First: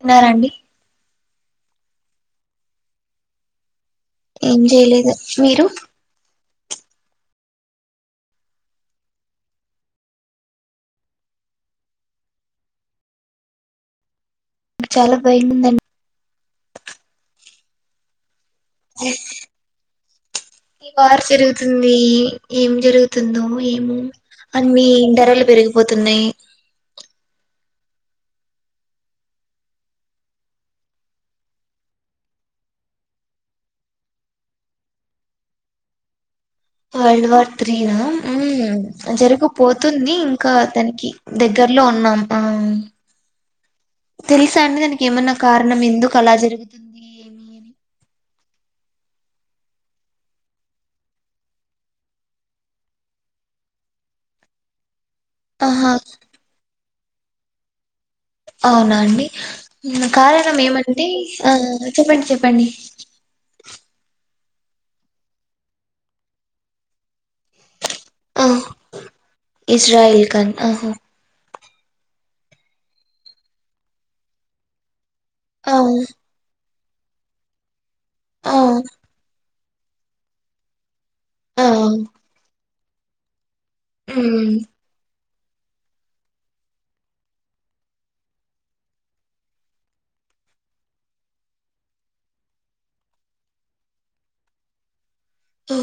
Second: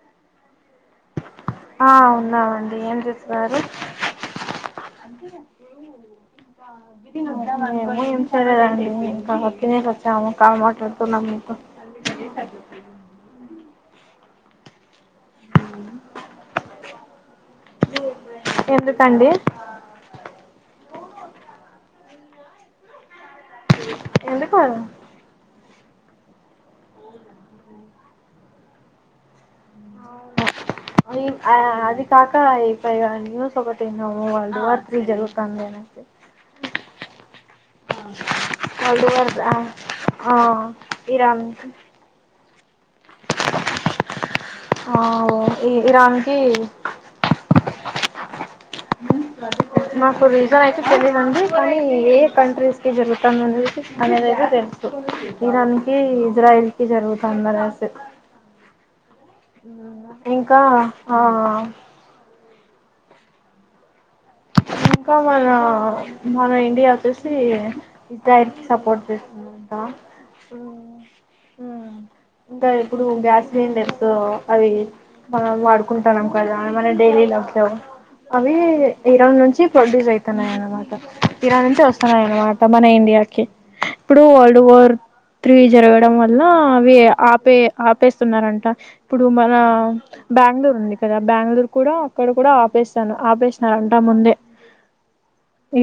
ఉన్నరా అండి ఆ ఉన్నామండి ఏం చేస్తున్నారు ఏం చేయలేదు మీరు మ ఏం చేయలేదండి ఇంకా తినేక వచ్చాము కాల్ మాట్లాడుతూనము మీతొ అ చాలా బయందండి ఎందుకండి ఈ వారు జరుగుతుంది ఏం జరుగుతుందో ఏమో ఎందుకు అన్ని ధరలు పెరుగు పోతునై అ అది కాక ఇ న్యూస్ ఒకటి వాళ్ళ ద వార్ జరుగుతండి వరల్డ్ వార్ త్రీ నా వరల్డ్ వార్ జరుగిపోతుంది ఆ ఇంకా అతనికి ఇరాన్ దగ్గర్లో ఉన్నాం తెలుసా అండి ఆ దానికి ఏమన్నా ఈ కారణం ఎందుకు అలా ఇరాన్కి జరుగుతుంది ఏమి అని మాకు రీజన్ అయితే తెలియదండి కానీ ఏ కంట్రీస్ కి జరుగుతామ అనేదితే తెలుసు ఇరాన్ ఆహా కి ఇజ్రాయిల్ కి జరుగుతుంది అనేసి అవునా అండి కారణం ఇంకా ఏమంటే ఆ చెప్పండి చెప్ప పని ఇంకా మన మన ఇండియా వచ్చేసి ఆ ఇజ్రాయిల్ సపోర్ట్ చేస్తున్నాంట ఇజ్రాయిల్ ఖాన్ ఆహా ఇంకా ఇప్పుడు గ్యాసిలిండర్స్ అవి మనం ఆ వాడుకుంటాన్నాం కదా మన డైలీ లైఫ్ లో అవి ఆ ఇరాన్ నుంచి ప్రొడ్యూస్ అయితున్నాయనమాట ఇరాన్ ఆ నుంచి వస్తున్నాయనమాట మన ఇండియాకి ఇప్పుడు ఉమ్ వరల్డ్ వార్ కి త్రి జరగడం వల్ల అవి ఆపే ఆపేస్తున్నారంట ఇప్పుడు మన బెంగళూరు ఉంది కదా బెంగళూరు కూడా అక్కడ కూడా ఆపేస్తాను ఆపేసినరూ అంటా ముందే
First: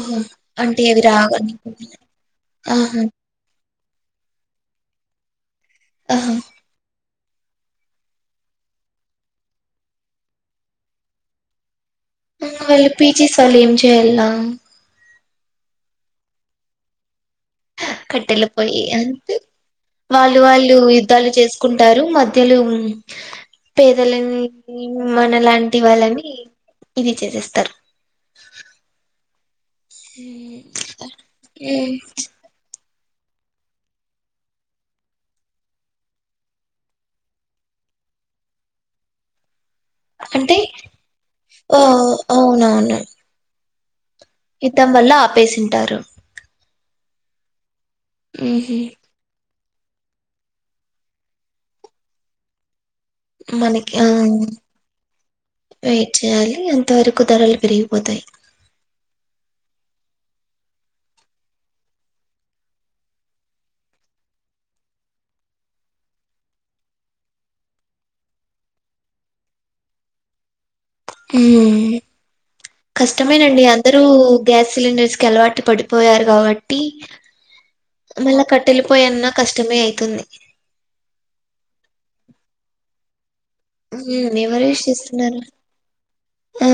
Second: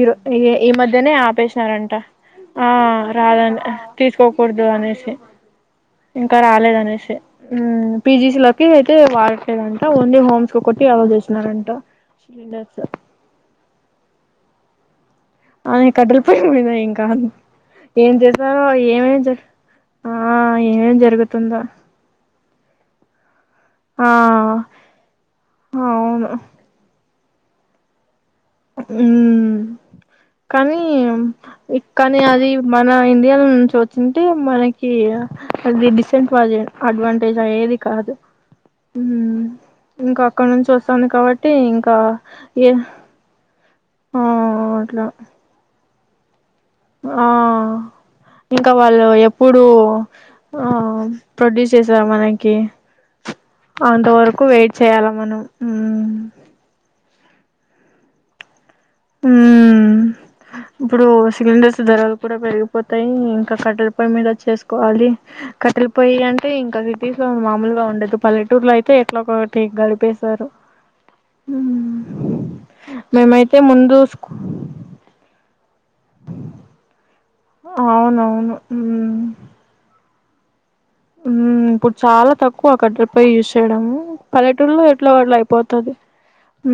ఇరు ఈ ఈ అంటే అవి మధ్యనే రావని ఆపేసినారంట ఆ ఆహా రాధని తీసుకోకూడదు అనేసి ఆహా ఇంకా హ్మ్. రాలేదు అనేసి పిజిస్ లోకి అయితే వాడటలేదంట ఓన్లీ హోమ్స్ కు ఒకటి అల్లో చేసినరంట అ వెళ్ళ పిజిస్ వాళ్ళు ఎం చేయాలా ఆ కట్టలిపోయి మీద ఇంకా ఏం కట్టెల చేశారో పొయ్యి ఏమేం అంటే ఆ వాళ్ళు వాళ్ళు ఏమేం యుద్ధాలు జరుగుతుందో చేసుకుంటారు మధ్యలో ఆ పేదలనీ మన లాంటి వాళ్ళనీ అవును ఇది చేసేస్తారు ఉ హ్మ్. కానీ హ్మ్. కానీ అది మన ఇండియాలో నుంచి వచ్చింటే మనకి అది డిసెంట్జ అడ్వాంటేజ్ అయ్యేది ఏది కాదు ఉమ్ ఇంకా అక్కడ అంటే నుంచి వస్తానై కాబట్టి ఓ ఇంకా ఏ అవునవును ఆ, యుద్ధం అట్లా వల్ల ఆపేసింటారు ఆ ఇంకా ఉహు వాళ్ళు ఎ ఇప్పుడు ఆ ప్రొడ్యూస్ చేసారు మనకి మనకి ఆ అంతవరకు వెయిట్ చేయాల మనం తక్కు ధరలు పెరిగిపోతాయి హ ఇప్పుడు సిలిండర్స్ ధరలు కూడా పెరిగిపోతాయి ఇంకా కట్టెల పొయి మీద చేసుకోవాలి కట్ట వెళ్లిపోయి అంటే ఇంకా సిటీస్ లో మామూలుగా ఉండదు పల్లెటూరులో అయితే ఎట్లా ఒకటి గడిపేశారు మేమైతే కష్టమేనండి ముందు అందరూ స్కూ గ్యాస్ సిలిండర్స్ కి అలవాటు పడు పోయారు కాబట్టి మళ్ళా అవునవును కట్టెళ్ళిపోయన్న కష్టమే అవుతుంది ఇప్పుడు చాలా తక్కువ కట్టాలపోయి యూస్ చేడము ఉమ్ ఎవరు యూస్ పల్లెటూళ్లో ఎట్లా కట్ల చేస్తున్నారు అయిపోతది ఆ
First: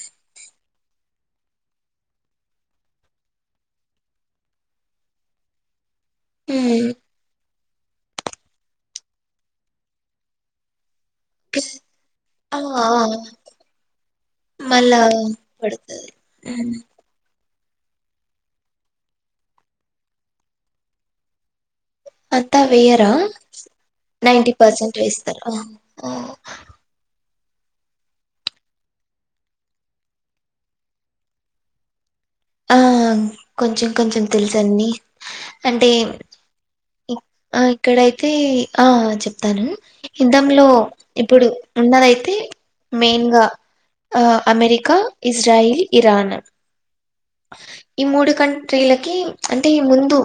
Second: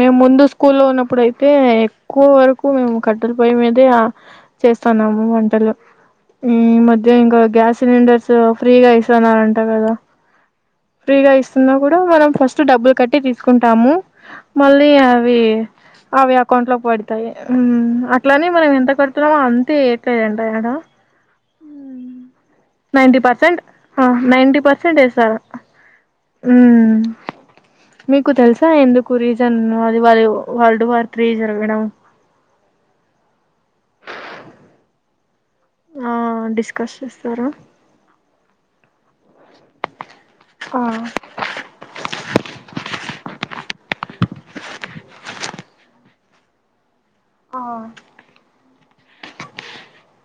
మేము ముందు స్కూల్ లో ఉన్నప్పుడుయితే అంటే ఎక్కువ వరకు మేము కట్టల పొయ్యి మీదే చేస్తున్నాము వంటలు ఈ ఉమ్ మధ్య ఇంకా గ్యాస్ సిలిండర్స్ ఫ్రీగా ఇస్తానారంట కదా ఫ్రీగా ఇస్తున్నా కూడా మనం ఆ ఫస్ట్ ఆ డబ్బులు కట్టి తీసుకుంటాము మళ్ళీ మళ్ళా అవి పడుతది అవి అకౌంట్ ఉమ్ లో పడతాయి అట్లనే మనం ఎంత కడుతున్నామో అంతే ఏ త్తది ఆడ అంతా వేయరా ninety percent ninety ninety percent వేస్తర్ వేస్తారు ఆ ఆ ఉమ్ మీకు తెలుసా ఎందుకు రీజన్ అది వా వరల్డ్ వార్ త్రీ జరగడం ఆ కొంచెం కొంచెం తెలుసండి అంటే ఆ డిస్కస్ చేస్తారు అ ఇక్కడైతే ఆ చెప్తాను యుద్ధంలో ఆ ఇప్పుడు ఉన్నదయితే మెయిన్గా ఆ అమెరికా ఇజ్రాయిల్ ఇరాన్ ఆ ఈ మూడు కన్ ట్రీలకి అంటే ఈ ముందు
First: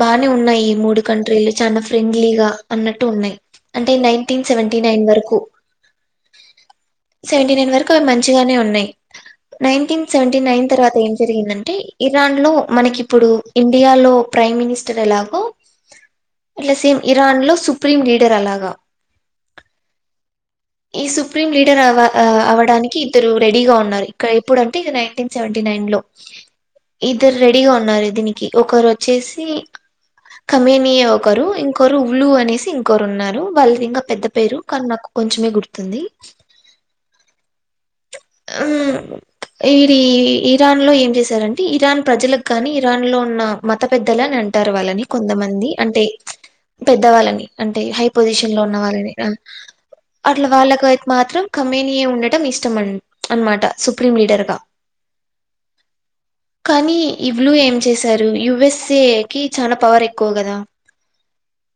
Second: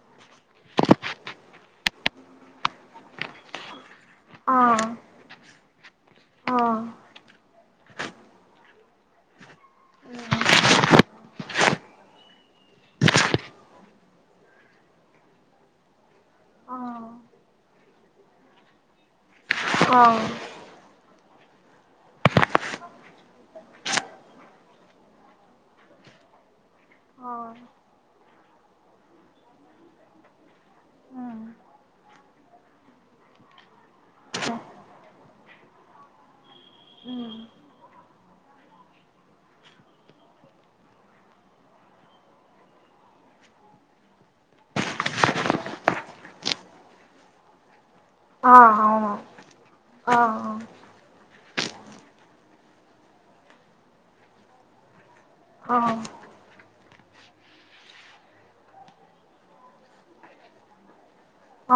బానే ఉన్నాయి మూడు కంట్రీలు చాలా ఫ్రెండ్లీగా అన్నట్ టున్నాయి అంటే నైన్టీన్ ఆ సెవెీన్టి నైన్ వరకు ఆ కు మంచిగానే ఉన్నాయి నైన్టీన్ సెవెన్టి నైన్ తర్వాత ఏం ఏంటంటే ఇరాన్ లో మనకి ఇప్పుడు ఇండియా లో ప్రైమ్ మినిస్టర్ ఎలాగో అట్ల ఆ సేమ్ ఇరాన్లో సుప్రీం లీడర్ అలాగ అ సుప్రీం లీడర్ అవ్వ అ అవ్వడానికి ఇద్దరు రెడీగా ఉన్నారు ఇక్కడ ఎప్పుడుంటే ఇక నైన్టీన్ సెవెంటీ నైన్ లో ఆ ఇద్దరు రెడీగా ఉన్నారు ఇతనికి ఒకరు వచ్చేసి కమేనియ ఒకరు ఇంకోొరు ఉల్లుూ అనేసి ఇంకోొరు ఉన్నారు వాళ్ళకి ఇంకా పెద్ద పేరు కానీ నాకు కొంచమే గుర్తుంది ఆ ఉమ్ ఈరి ఇరాన్లో ఏం చేశారంటే ఇరాన్ ప్రజలకు గాని ఇరాన్ లో ఉన్న మత పెద్దలు అని అంట అంటారు వాల్లని కొంత మంది అంటే పెద్ద వాల్లని అంటె హై ఆ పొజిషన్ల ఉన్న అవును వాళ్ళని ఇక ఆ అట్ల వాళ్ళక అయితే మాత్రం కమ్మెనీయ ఉండటం ఇష్ ఇష్టం అనమాట సుప్రీం లీడర్గా ఆ కానీ ఈ బ్లూ ఏం చేశారు యుఎస్ఏ కి చాన పవర్ ఎక్కువ కదా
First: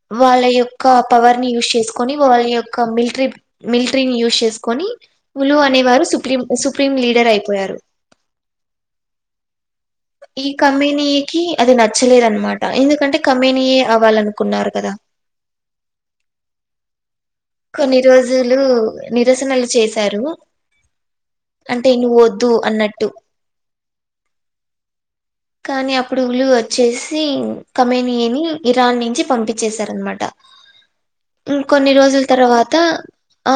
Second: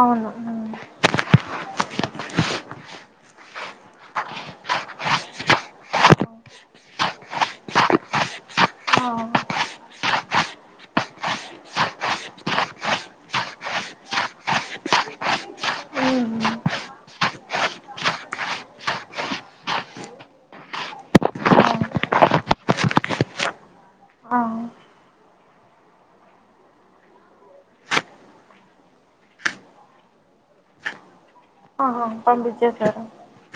అవును వాళ్ళ మ్ యొక్క పవర్ని యూస్ చేసు కొని వాళ్ల యొక్క మిల్ట్రి మిల్ట్రిని యుస్ చేసుకొని ఉలూ అనె వారు సుప్రీం సుప్రీం లీడర్ అయిపోయారు అవు ఈ కమినీకి అది నచ్చలేదనమాట ఎందుకంటే కమినీయ్ అవ్వాలనుకున్నారు కదా ఉహు కొన్ని రోజులు నిరసనలు చేశారు అంటే నువ్వు వద్దు అన్నట్టు మ కానీ అప్పుడు ఉల్లు వచ్చేసి కమనియని ఇరాన్ నుంచి పంపించేసారనమాట ఆ కొన్ని రోజుల్ తర్వాత పంపించేశారు ఆ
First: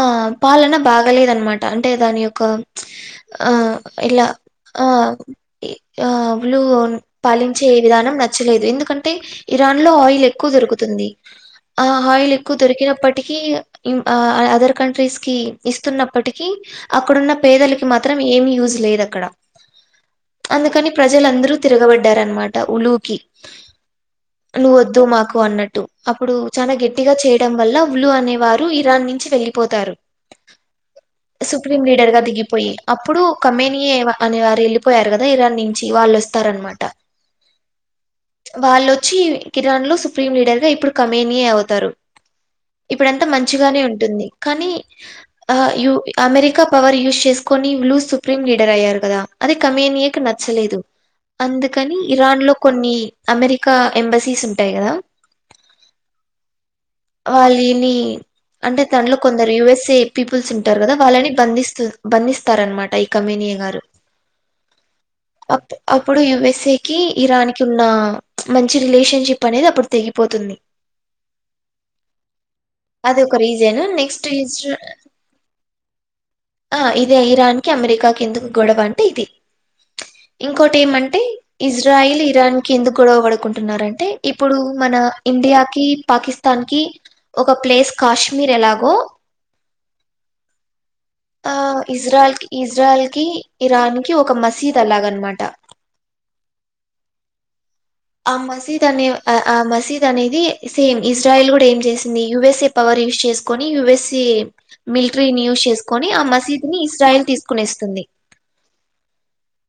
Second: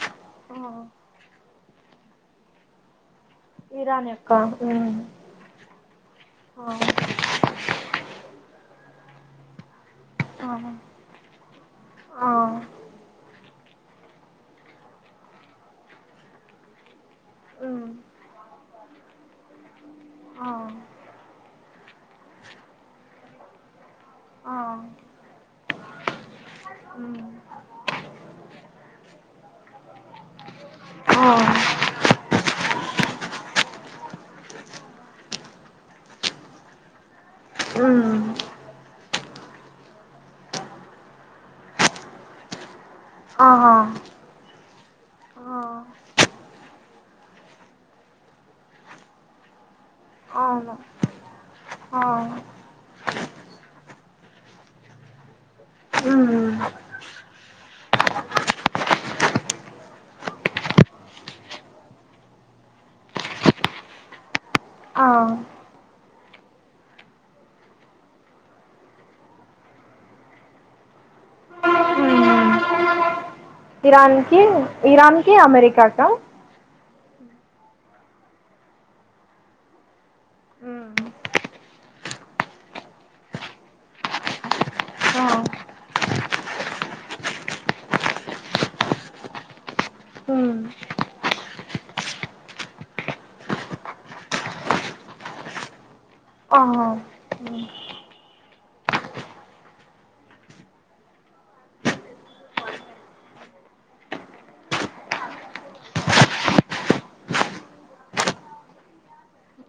ఆ పాలన బాగాలేదనమాట అంటే దాని యొక్క ఆ ఇరాన్ ఇల యొక్క ఆ మ్ ఆ బ్లూ ఆ పాలించే విధానం నచ్ చ్చలేదు ఎందుకంటే ఇరాన్ లో ఆయిల్ ఎక్కువ ఆ దొరుకుతుంది ఆ హాయిల్ ఎక్కువ దొరికినప్పటికీ అదర్ కంట్రీస్కి ఇస్తున్నప్పటిక అక్కడున్న పేదలకి మ్ మాత్రం ఏమి యూజ్ జ్ లేదక్కడ ఆ అందుకని ప్రజలందరూ తిరగబడ్డారన్మాట ఉలూకి ఆ ఉలూ వద్దు మాకు అన్నట్టు అప్పుడు చాన గట్టిగా మ్ చేయడం వల్ల ఉలు అనేవారు ఉలు ఇరాన్ నుంచి వెళ్ళిపోతారు హా! సుప్రీం లీడర్ గా దిగిపోయి, అప్పుడు ఖమేనీయే అనే వారు వెళ్లిపోయారు కదా. ఇరాన్ నుంచి వాళ్లు వస్త. తరన్నమాట. మ్ వాళ్లొచ్చి, ఇరాన్ లో సుప్రీం లీడర్ గా ఇప్పుడు ఖమేనీయే అవుతారు. ఇప్పుడంతా ఆహా మంచిగానే ఉంటుంది, కానీ. అ ఆ యూ అమెరికా పవర్ యూజ్ చేసుకొని, వీళ్లు సుప్రీం లీడర్ అయ్యారు కదా. అదే ఖమేనీయే నక్ అవును నచ్చలేదు. అందుకని ఆ ఇరాన్లో కొన్ని అమెరికా ఎంబసీస్ ఉంటాయి కదా మ్ వాళ్ళి ని అంటే, దాంట్లో కొందరు యూఎస్ఏ పీపుల్స్ ఉంటారు గదా. వాళ్లని బంధిస్త బంధిస్తారన్నమాట ఇక. ఖమేనీయే గారు. ఆ ఇప్పుడు యుఎస్ఏ కి, ఇరాన్ కి ఉన్న మంచి రిలేషన్‌షిప్ అనేది అప్పుడు తెగిపోతుంది. హ్మ్మ్ అది ఒక రీజన్. Next issue. ఇరాన్కి అమెరికాకా ఆ, ఇదే ఇరాన్ కి అమెరికాకి ఎందుకు గొడవ అంటే ఇది. ఇంకోటి ఏమంటే, ఇజ్రాయిల్ ఇరాన్ కి ఎందుకు గొడవ పడుకుంటున్నరంటే, ఇప్పుడు మనం. నా ఇండియాకి, పాకిస్తాన్‌కి. ఒక ప్లేస్, కాశ్మీర్ ఎలాగో. హ్మ్మ్ ఆ ఇస్రాయల్ కి, ఇస్రాయల్ కి ఇరాన్ కి ఒక మసీద్ అల్లా గ అనమాట. ఆహా, హ్మ్మ్. ఆ మసీద్ అనే ఆ, ఆ మసీద్ అనేది సేమ్, ఇజ్రాయెల్ కూడా ఏం చేసింది? USA power. యూస్ చేసుకొని, యూఎస్ఏ మిలిటరీని యూస్ చేసుకొని. ఆ మసీద్ ని ఇస్రాయల్ తీసుకునేస్తుంది. ది [unintelligible] [inaudible]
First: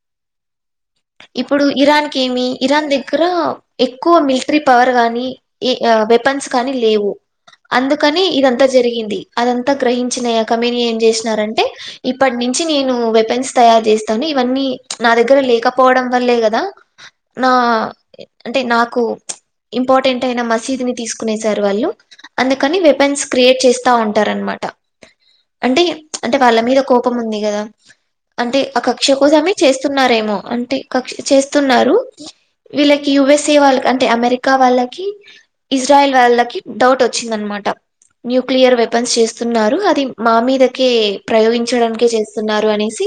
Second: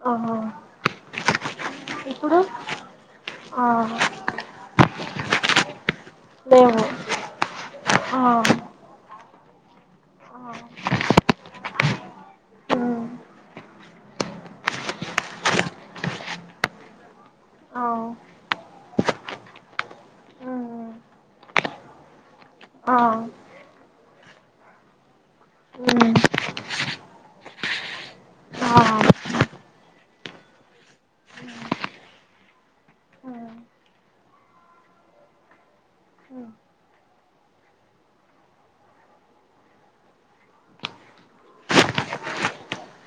ఇప్పుడు ఇరాన్ ఇప్పుడు కేమి? ఇరాన్ దగ్గర ఆ ఎక్కువ మిలిటరీ పవర్ గాని, ఏ ఆ వెప. వెపన్స్ కానీ లేవు. అందుకని ఆ ఇదంతా జరిగింది! అదంతా గ్రహించిన కమని, ఏం చేసినారంటే? ఇప్పటి నుంచి. నేను ఉమ్ వెపన్స్ తయారు జేస్తాను, ఇవన్నీ నా దగ్గర లేక. పోవడం వల్లే కదా, నా ఆ అంటే నాకు. ఇంపార్టెంట్ అయిన మసీదు ని ఉమ్ తీసుకునేసారు వాళ్లు, అందుకని వెపన్స్ క్రియేట్ చేస్తా ఉంటారు అన్న మా. ఆ [unintelligible] అంటే, అంటే వాళ్లు మీద కోపం ఉంది కదా? అంటే ఆ కక్ష కోసమే చేస్తున్నారేమో. అంటే కక్ష, చేస్తున్నారు. వీళ్లుకి, యయుఎస్ఏ వాళ్లకి, అంటే అమెరికా వాళ్లకి. ఇస్రాయల్ వాళ్లకి డౌట్ వచ్చిందనమాట. న్యూక్లియర్ వెపన్స్ చేస్తున్నారు, అది మా మీదకే ప్రయోగించడానికే చేస్తున్నారు అనేసి.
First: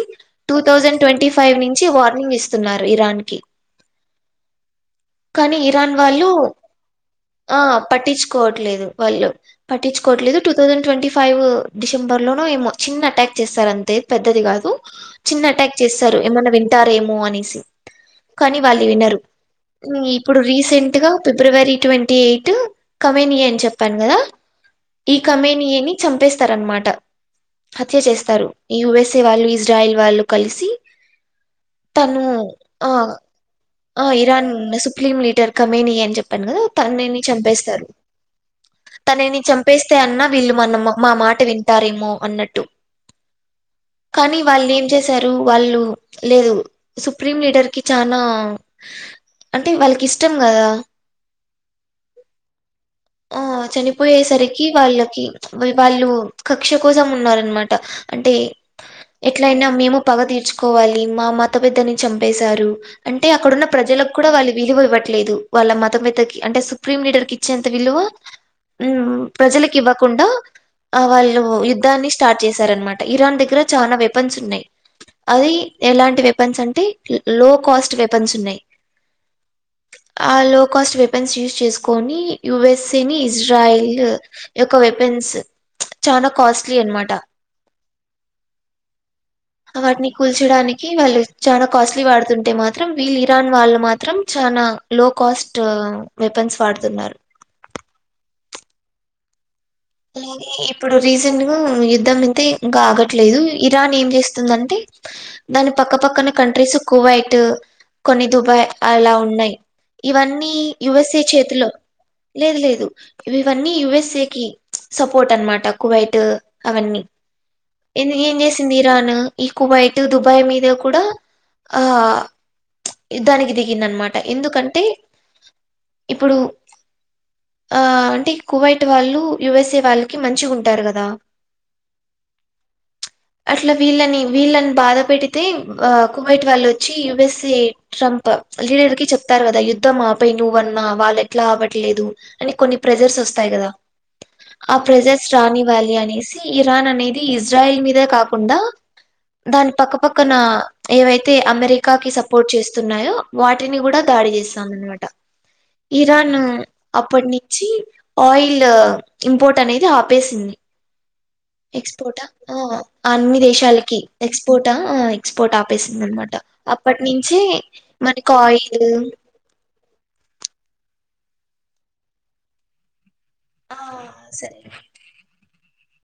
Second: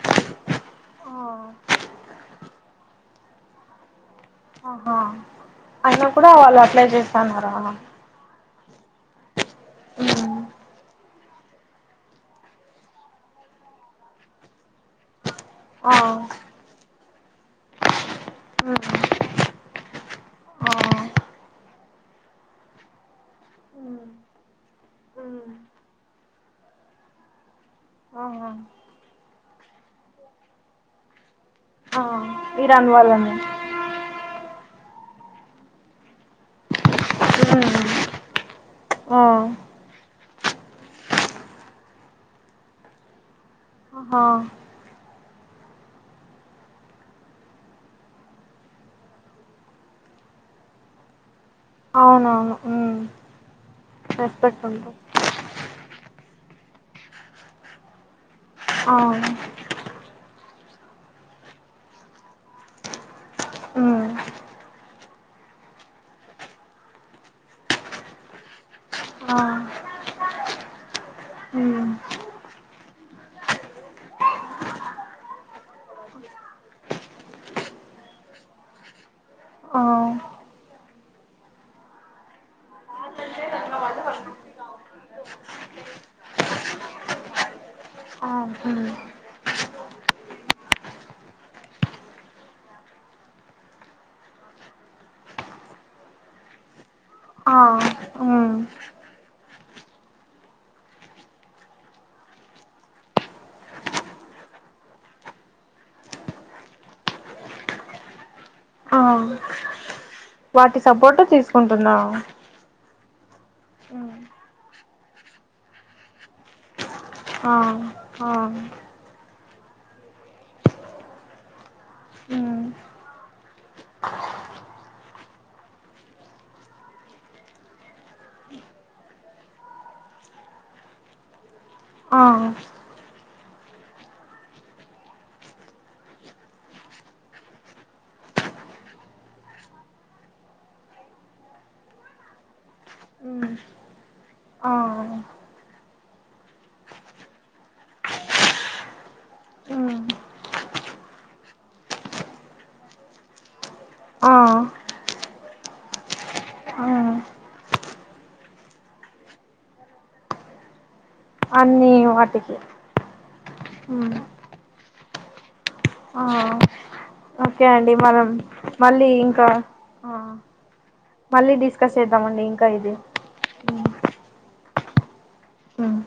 టూ థౌజండ్ ఆ ట్వంటీ-ఫైవ్ నుంచి వార్నింగ్ ఇస్తున్నారు, ఇరాన్ కి. ఆహా కానీ ఇరాన్ అయినా వాళ్లు, కూడా వాళ్ళు అప్లై చేస్తన్నారా ఆ పట్టిచ. కోట్లేదు వాళ్లు, ఉమ్ పట్టించుకోట్లేదు. టూ థౌసండ్ ట్వంటీ-ఫైవ్ డిశెంబెర్ లో ఏమో, చిన్న అటాక్. చేసేసారు అంతే. పెద్దది కాదు, చిన్న అటాక్ ఆ చేసేసారు. ఉమ్ ఏమన్నా వింటారేమో అని. సి. కానీ వాళ్లు వినరు? హ్మ్మ్, ఇప్పుడు రీసెంట్ ఆ గా. ఫిబ్రవరి ట్వంటీ- ఎయిట్ కమన్ చెప్పాను ఉమ్ కదా? ఈ ఉమ్ కమేనియన్ ని చంపేస్తారనమాట. హత్య చేస్తారు. ఆహా ఈ యుఎస్ఏ వాళ్లు, ఇజ్రాయెల్ వాళ్లు కలిసి. ఆ తను ఇరాన్ ఆ వాళ్లనే. ఆ ఇరాన్ మీ సుప్లిమ్ లీడర్, కమేనియన్ అని చెప్పాను కదా? తాననీ. చంపేస్తారు! ఆ తనని చంపేస్తే, అన్నా. వీళ్లు మన మ, మా మాట వింటారేమో అన్నట్టు. అ కానీ వాళ్ ఏమ్ చేశారు వాళ్ళు లేదు సుప్రీం లీడర్ కి చానా అంటే వాళ్ళకి ఇష్టం గదా అవును అవును చనిపోయేసరికి వాళ్ళకి మర్ వాళ్ళు కక్ష కోసం ఉన్నార అన్ మాట అంటే ఆ ఎట్ల అయినా మేము పగ తీర్చుకోవాలి మా మత పెద్దని చంపేశారు అంట్ అంటే అక్కడున్న ప్రజలకు ఉమ్ కూడా వాళ్ళు విలువ ఇవ్వట్లేదు వాళ్ళ మతందకి అంటే సుప్రీం లీడర్ కి ఇచ్చేంత విలువ ఉమ్ ఆ ప్రజలకి ఇవ్వకుండా ఆ వాళ్ళు ఉమ్ యుద్ధాన్ని స్టార్ట్ చేశార్ అన్ మాట ఇరాన్ దగ్గర చాలా వెపన్స్ ఉన్నాయి అది ఎలాంటి వెపన్స్ అంటే లో కాస్ట్ వెపన్స్ ఉన్నాయి ఆ ఆ లో కాస్ట్ వెపెన్స్ యూస్ చేసుకొని యుఎస్ఏ ని ఇజ్రాయిల్ యొక్క వెపన్ వేన్స్ చాల కాస్ట్లీ అన్ మాట ఆ వాట్ని కూల్చడానికి వాళ్ళు చాలా కాస్ట్లీ వాడుతు ఉంటే మా త్రం వీళ్ళు ఇరాన్ వాళ్ళు మాత్రం చాలా లో కాస్ట్ వెపన్స్ వాడుతు ఉన్నారు ఆ ఉమ్ అలాగే ఇప్పుడు రీసెంట్గా యుద్ధం అంతే ఇంకా ఆగట్లేదు ఇరాన్ ఏం చేస్తుంద అంటే దాని పక్కపక్కన కంట్రీస్ కూవైట్ కొన్ని దుబాయ్ ఆ అలా ఉన్నాయి ఇవన్నీ వాటి సపోర్ట్ యుఎస్ఏచ్ చేతిలో తీసుకుంటున్నావు లేదు లేదు ఇవన్నీ యుఎస్ఏ కి సపోర్ట్ అన్ మాట కువైట్ అవన్నీ ఆ ఆ సింది ఇరాన్ ఈ కుబైట్ దుబాయ్ మీద కూడా ఆ ఉమ్ యుద్ధానికి దిగింది అన్ మాట ఎందుకంటే ఇప్పుడు ఆ అంటే కువైట్ వాళ్ళు యుఎస్సిఏ వాళ్ళకి మంచిగ్ ఉంటారు కదా ఆ అట్లా వీళ్ళని వీళ్ళని బాధ పెడితే అ కువైట్ వాళ్ళు వచ్చి యుఎస్సిఏ ట్రంప్ ప లీడర్ కి చెప్తారు కదా యుద్ధం ఆపై నువ్వన్నా వాళ్ళు ఎట్లా అవ్వట్లేదు అని కొన్ని ప్రెజర్స్ వస్తాయి కదా అ ఆ ప్రెజెన్స్ రానీ వ్యాలీ అనేసి ఇరాన్ అనేది ఇజ్రాయిల్ మీదే కాకుండా దాని ఉమ్ పక్కపక్కన ఏవైతే అమెరికాకి సపోర్ట్ చేస్తున్నాయో వాటిని కూడా దాడి ఆ చేస్తా అన్ మాట ఇరాన్ ఉమ్ అప్పటి నుంచి ఆయిల్ ఇంపోర్ట్ అనేది ఆపేసింది అన్ని ఎక్స్పోర్టా వాటికి ఆ అన్ని దేశాలకి ఉమ్ ఎక్స్పోర్టా ఆ ఎక్స్పోర్ట్ ఆ [inaudible] ఆ నమాట అప్పటి నుంచి ఓకే అండి మనం మనకు ఆయిలు మళ్ళీ ఇంకా ఆ మళ్ళీ డిస్కస్ చేద్దామ అండి ఇంకా ఇది ఆ సరే ఉమ్